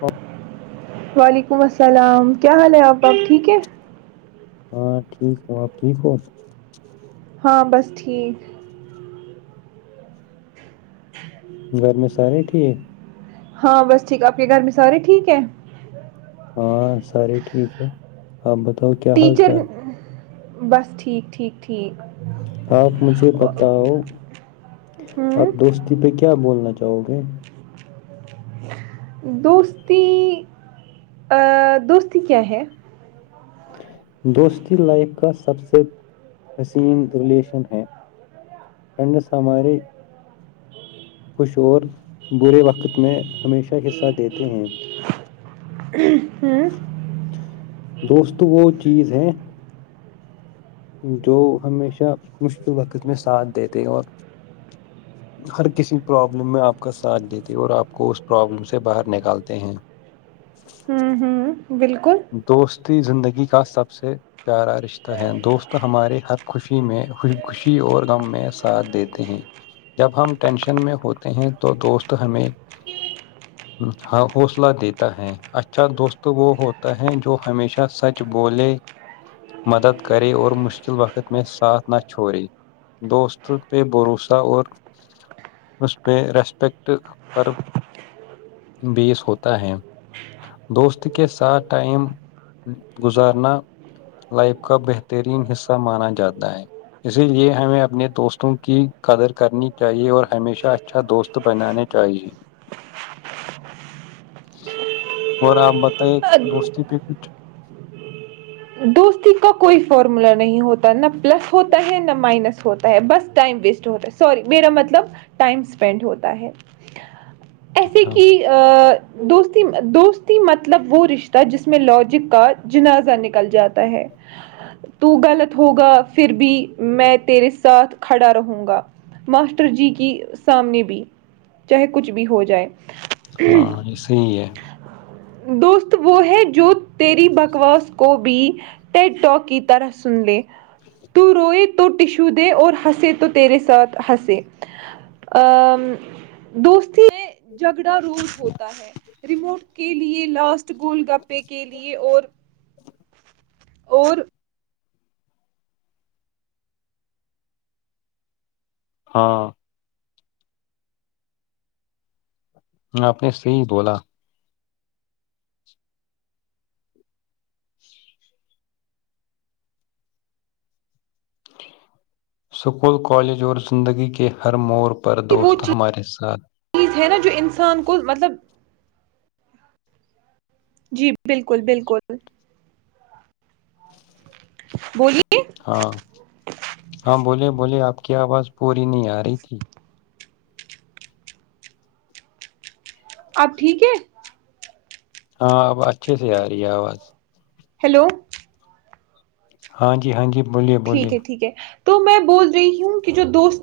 ہاں [inaudible] وعلیکم السلام کیا حال ہے آپ اب ٹھیک ہے ہاں ٹھیک ہوں آپ ٹھیک ہو [unintelligible] ہاں بس ٹھیک [unintelligible] ج [inaudible] گھر میں سارے ٹھیک ہاں بس ٹھیک آپ کے گھر میں سارے ٹھیک ہے ہاں سارے ٹھیک ٹھیک ہے آپ بتاؤ کیا حال ٹیچر چال بس ٹھیک ٹھیکٹیک آپ مجھے بتاؤ آپ ہوں دوستی پہ کیا بولنا چاہتے جاؤ گے دوستی دوستی کیا ہے دوستی لائف کا سب سے حسین ریلیشن ہے فرینڈس ہمارے خوش اور برے وقت میں ہمیشہ حصہ دیتے ہیں دوست وہ ہوں چیز ہے جو ہمیشہ مشکل وقت میں ساتھ دیتے اور ہر کسی پرابلم میں آپ کا ساتھ دیتے اور آپ کو اس پرابلم سے باہر نکالتے ہیں ہوں ہوں بالکل دوستی زندگی گی کا سب سے پیارا رشتہ ہے دوست ہمارے ہر خوشی میں خوشی اور غم میں ساتھ دیتے ہیں جب ہم ٹینشن میں ہوتے ہیں تو دوست ہمیں حوصلہ دیتا ہے اچھا دوست وہ ہو جو ہمیشہ سچ بولے مدد کرے اور مشکل وقت میں ساتھ نہ چھوڑے دوست پہ بھروسہ اور اس پہ ریسپیکٹ پر بیس ہوتا ہے دوست کے ساتھ ٹائم گزارنا لائف کا بہترین حصہ مانا جاتا ہے اسی لیے ہمیں اپنے دوستوں کی قدر کرنی چاہیے اور ہمیشہ اچھا دوست بنانے چاہیے اور آپ بتائیں دوستی پہ کچھ دوستی کا کوئی فارمولا نہیں ہوتا نا پلس ہوتا ہے نہ مائنس ہوتا ہے بس ٹائم ویسٹ ہوتا ہے سوری میرا مطلب ٹائم اسپینڈ ہوتا ہے ایسے اچھا کہ ا دوستی دوستی مطلب وہ رشتہ جس میں لاجک کا جنازہ نکل جاتا ہے تو غلط ہوگا پھر بھی میں تیرے ساتھ کھڑا رہوں گا ماسٹر جی کی سامنے بھی چاہے کچھ بھی ہو جائے ہاں یہ صح ہی ہے دوست وہ ہے جو تیری بکواس کو بھی ٹیڈ ٹاک کی طرح سن لے تو روئے تو ٹشو دے اور ہنسے تو تیرے ساتھ ہنسے ا دوستی ہے جھگڑا روز ہوتا ہے ریموٹ کے لیے لوس گول گپے کے لیئے اور اور ہاں میں آپنے سے ہی بولا سکول کالج اور زندگی کے ہر مور کو وہ چیز چیز ہے نا جو انسان کو مطلب جی بالکل بالکل بولی ہاں ہاں بولیے بولیے آپ کو کیا آواز پوری نہیں آ رہی تھی آپ ٹھیک ہے ہاں اب اچھے سے آ رہی ہے آواز ہیلو ہاں جی ہاں جی بولیے بولیے ٹھیک ہے ٹھیک ہے تو میں بول رہی ہوں کہ جو دوست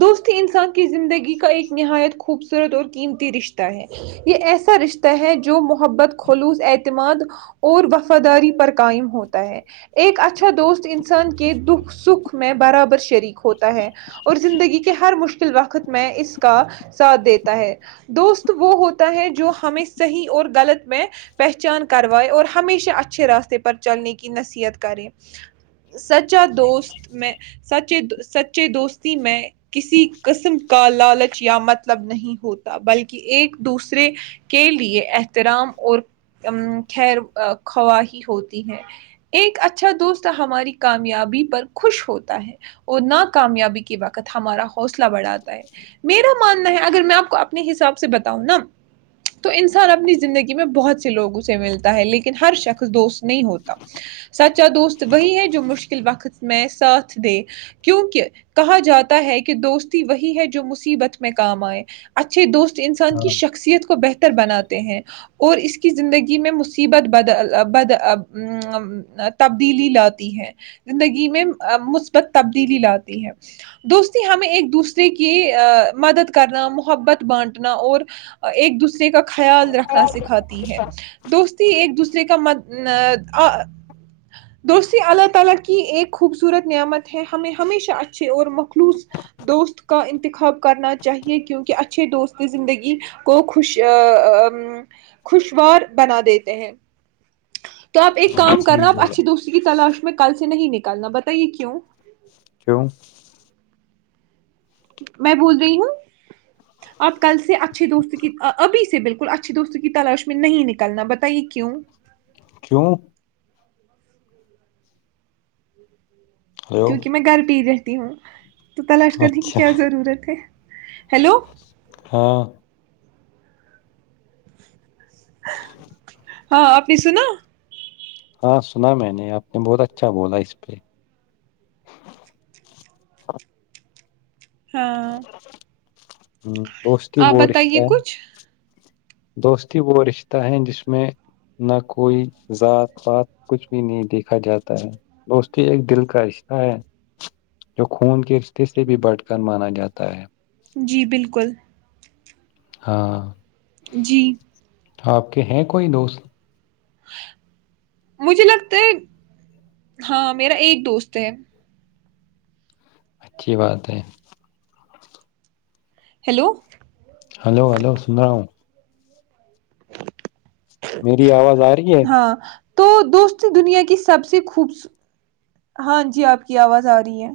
دوستی انسان کی زندگی کا ایک نہایت خوبصورت اور قیمتی رشتہ ہے یہ ایسا رشتہ ہے جو محبت خلوص اعتماد اور وفاداری پر قائم ہوتا ہے ایک اچھا دوست انسان کے دکھ سکھ میں برابر شریک ہوتا ہے اور زندگی کے ہر مشکل وقت میں اس کا ساتھ دیتا ہے دوست وہ ہوتا ہے جو ہمیں صحیح اور غلط میں پہچان کروائے اور ہمیشہ اچھے راستے پر چلنے کی نصیحت کرے سچا دوست میں سے سچے دوست ک قسم کا لالچ یا مطلب نہیں ہوتا بلکہ ایک دوسرے کے لیے احترام اور خیر خواہی ہوتی ہے ایک اچھا دوست ہماری کامیابی پر خوش ہوتا ہے اور ناکامیابی وقت ہمارا حوصلہ بڑھاتا ہے میرا ماننا ہے اگر میں آپ کو اپنے حساب سے بتاؤں نا تو انسان اپنی زندگی میں بہت سے لوگوں سے ملتا ہے لیکن ہر شخص دوست نہیں ہوتا سچ اا دوست وہی ہے جو مشکل وقت میں ساتھ دے کیونکہ کہا جاتا ہے کہ دوستی وہی ہے جو مصیبت میں کام آئے اچھے دوست انسان کی ہاں شخصیت کو بہتر بناتے ہیں اور اس کی زندگی میں مصیبت بدد تبدیلی لاتی ہے زندگی میں مثبت تبدیلی لاتی ہے دوستی ہمیں ایک دوسرے کی مدد کرنا محبت بانٹنا اور ایک دوسرے کا خیال رکھنا سکھاتی ہے دوستی ایک دوسرے کا مت [inaudible] اچھے اور مخلوص دوست کا انتخاب کرنا چاہیے کیونکہ اچھے دوست زندگی کو خوش خوشوار بنا دیتے ہیں تو آپ ایک کام کر صحیح رہے ہو آپ اچھی بولا دوست کی تلاش میں کل سے نہیں نک کلنا بتائیے کیوں کیوں میں بول رہی ہوں آپ کل سے اچھھی دوست کی ابھی سے بالکل بالکل اچھی دوستوں کی تلاش میں نہیں نکلنا بتہ یہ کیوں کیوں ہیلو کیونکہ میں گھر پ رہ تم تو تلاش کرنے کی اچھا کیا ضرورت ہے ہیلو ہاں [inaudible] ہاں آپنی سنا ہاں سنا میں نے آپ نے بہت اچھا بولا اس پہ ہاں دوست ہی ب آپ رشتہ بتائیے ہے کچھ دوستی وہ رشتہ ہیں جس میں نہ کوئی ذات پات کچھ بھی نہیں دیکھا جاتا ہے دوستی ایک دل کا رشتہ ہے جو خون کے رشتے سے بھی بٹھ کر مانا جاتا ہے جی بالکل ہاں جی آپ کے ہیں کوئی دوست مجھے لگتا ہے ہاں میرا ایک دوست ہے اچھی بات ہے ہیلو ہلو ہلو سن رہا ہوں میری آواز آ رہی ہے ہاں تو دوست دنیا کی سب سے خوب ہاں جی آپ کی آواز آ رہی ہے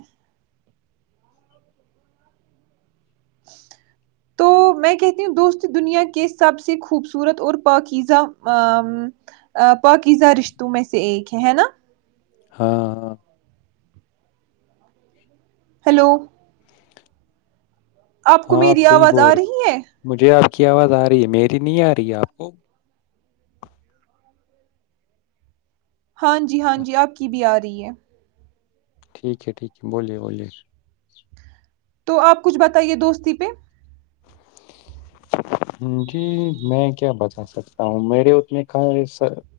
تو میں کہتی ہوں دوست دنیا کے سب سے خوبصورت اور پاکیزہ پاکیزہ رشتوں میں سے ایک ہے ہے نا ہاں ہاں ہلو آپ کو ہاں میری صحیح آواز آ بول رہے رہی ہے مجھے آپ کی آواز آ رہی ہے میری نہیں آ رہی ہے آپ کو ہاں جی ہاں جی آپ کی بھی یاد دی ہے ٹھیک ہے ٹھیک ہے بولیے بولیے تو آپ کچھ بتائیے دوستی پہ جی میں کیا بتا سکتا ہوں میرے ات میں ک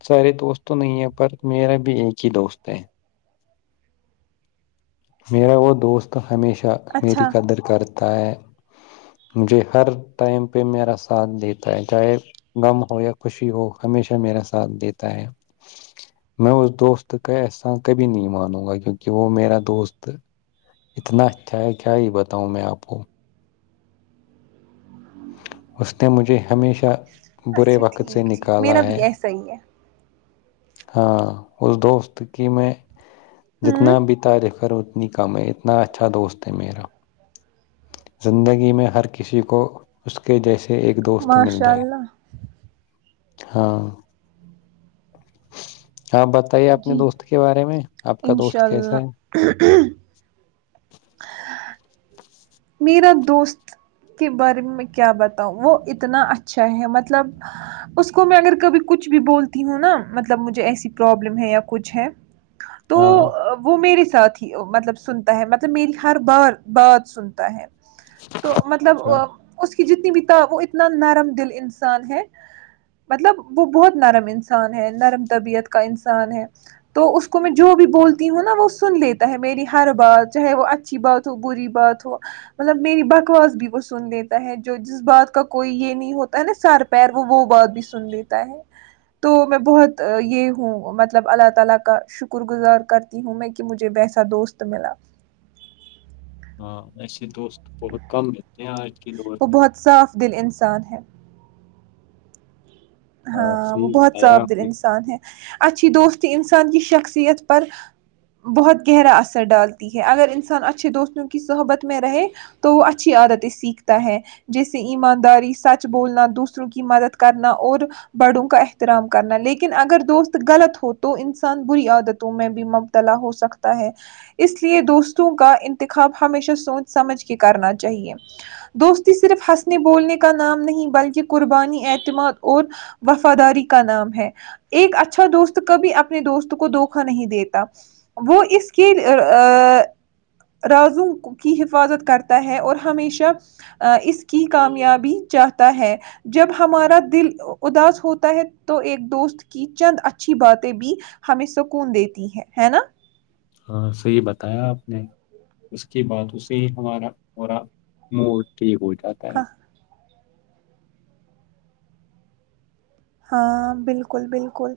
سارے دوست تو نہیں ہے پر میرا بھی ایک ہی دوست ہے میرا وہ دوست ہمیشہ کیا میری اچھا قدر کر مجھے ہر ٹائم پہ میرا ساتھ دیتا ہے چاہے غم ہو یا خوشی ہو ہمیشہ میرا ساتھ دیتا ہے میں اس دوست کا احسا کبھی نہیں مانوں گا کیونکہ وہ میرا دوست تو اتنا اچھا ہے کیا یہ بتاؤں میں آپ کو اس نے مجھے ہمیشہ برے اچھا وقت سے ٹھیک ٹھیک نکالا میرا ہے بھی ایسا ہی ہے ہاں اس دوست کی میں جتنا ہوں بھی تاریخ کام ہے اتنا اچھا دوست ہے میرا زندگی میں ہر کسی کو اس کے جیسے ایک دوست مل ماشاء جائے اللہ ہاں آپ بتائیے اپنے جی دوست کے بارے میں آپ کا انشاء دوست کیسا ہے اللہ میرا دوست کے بارے میں میں کیا بتاؤں وہ اتنا اچھا ہے مطلب اس کو میں اگر کبھی کچھ بھی بولتی ہوں نا مطلب مجھے ایسی پرابلم ہے یا کچھ ہے تو ہاں وہ میری سات ہی مطلب سنتا ہے مطلب مل ہر بار بات سنتا ت تو مطلب اچھا اس کہ جتنی بھی ت وہ اتنا نرم دل انسان ہے مطلب وہ بہت نرم انسان ہے نرم طبیعت کا انسان ہے تو اس کو میں جو بھی بولتی ہوں نا وہ سن لیتا ہے میری ہر بات چاہے وہ اچھی بات ہو بری بات ہو مطلب میربھی وہ سن لیتا ہے جو جس بات کا کوئی یہ نہیں ہوتا نا سر پیر وہ وہ بات بھی سن لیتا ہے تو میں بہت یہ ہوں مطلب اللہ تعالی کا شکر گزار کرتی ہوں میں کہ مجھے ویسا دوست ملا ہاں وسے دوست بہت کم لیتے ہیں آج کے دور وہ میں بہت صاف دل انسان ہے ہاں وہ صحیح بہت بتایا صاف دل آپ نے انسان ہے اچھی دوستی انسان کی شخصیت پر بہت گہرا اثر ڈالتی ہے اگر انسان اچھے دوستوں کی صحبت میں رہے تو وہ اچھی عادتیں سیکھتا ہے جیسے ایمانداری سچ بولنا دوسروں کی مدد کرنا اور بڑوں کا احترام کرنا لیکن اگر دوست غلط ہو تو انسان بری عادتوں میں بھی مبتلا ہو سکتا ہے اس لیے دوستوں کا انتخاب ہمیشہ سوچ سمجھ کے کرنا چاہیے دوستی صرف ہنسنے بولنے کا نام نہیں بلکہ قربانی اعتماد اور وفاداری کا نام ہے ایک اچھا دوست کبھی اپنے دوست کو دھوکا نہیں دیتا وہ اس کے رازو کی حفاظت کرتا ہے اور ہمیشہ اس کی کامیابی چاہتا ہے جب ہمارا دل اداس ہوتا ہے تو ایک دوست کی چند اچھی باتیں بھی ہمیں سکون دیتی ہے ہے نا ہاں صحی بتایا آپ نے اس کے بعد اسے ہمارا پورا موڈ ٹھیک ہو جات اک ہاں ہاں بالکل بالکل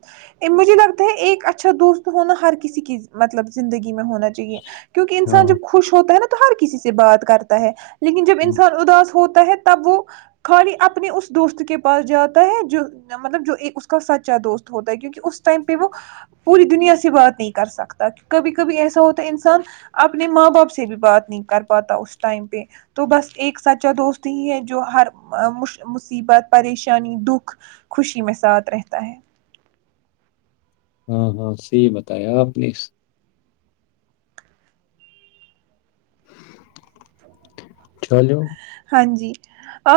مجھے لگتا ہے ایک اچھا دوست ہونا ہر کسی کی مطلب زندگی میں ہونا چاہیے کیونک ہاں انسان جب خوش ہوتا ہے نا تو ہر کسی سے بات کرتا ہے لیکن جب انسان اداس ہوتا ہے تب وہ خالی اپنے اس دوست کے پاس جاتا ہے جو مطلب جو ایک اس کا سچا دوست ہوتا ہے کیونکہ اس ٹائم پہ وہ پوری دنیا سے بات نہیں کر سکتا کبھی کبھی ایسا ہوتا ہے انسان اپنے ماں باپ سے بھی بات نہیں کر پاتا اس ٹائم پہ تو بس ایک سچا دوست ہی ہے جو ہر مصیبت پریشانی دکھ خوشی میں ساتھ رہتا ہے ہاں ہاں صی بتایا آپ نے اس چلو ہاں جی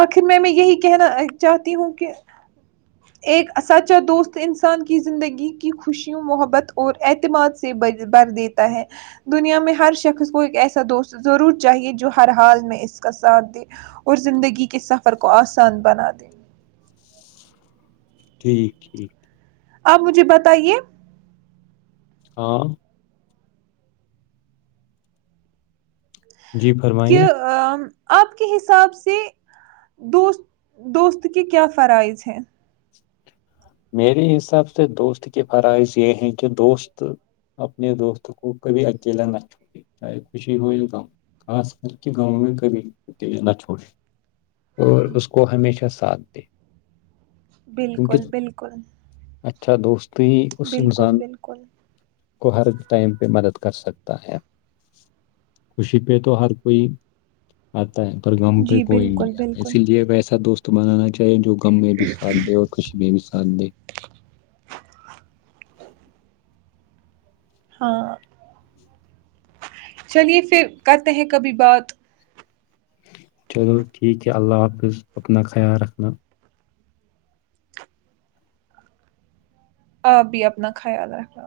آخر میں میں یہی کہنا چاہتی ہوں کہ ایک سچا دوست انسان کی زندگی کی خوشیوں محبت اور اعتماد سے بر دیتا ہے دنیا میں ہر شخص کو ایک ایسا دوست ضرور چاہیے جو ہر حال میں اس کا ساتھ دیں اور زندگی کے سفر کو آسان بنا دیں ٹھیک ٹھیک ٹھیک آپ مجھے بتائیے ہاں جی فرمائیے کہ آپ کے حساب سے دوست دوست کے کیا فرائض ہیں میرے حساب سے دوست کے فرائض یہ ہے کہ دوست اپنے دوست کو کبھی اکیلا نہ چھوڑے چاہے خوشی ہو گاؤں خاص کر کے گاؤں میں کبھی اکیلا نہ چھوڑے اور اس کو ہمیشہ ساتھ د بالکل بالکل کرن اچھا دوست تو اس انسان بالکل کو ہر ٹائم پہ مدد کر سکتا ہے خوشی پہ تو ہر کوئی پر گم پہ جی کوئی بالکل نہیں آتا بالکل اسی لیے ایسا دوست تو بنانا چاہیے جو کم میں بھی سادے اور خشی بھی ساد تندی ہاں چلیے پھر کرتے ہیں کبھی بات چلو ٹھیک ہے اللہ حافظ اپنا خیال رکھنا آپ بھی اپنا خیال رکھنا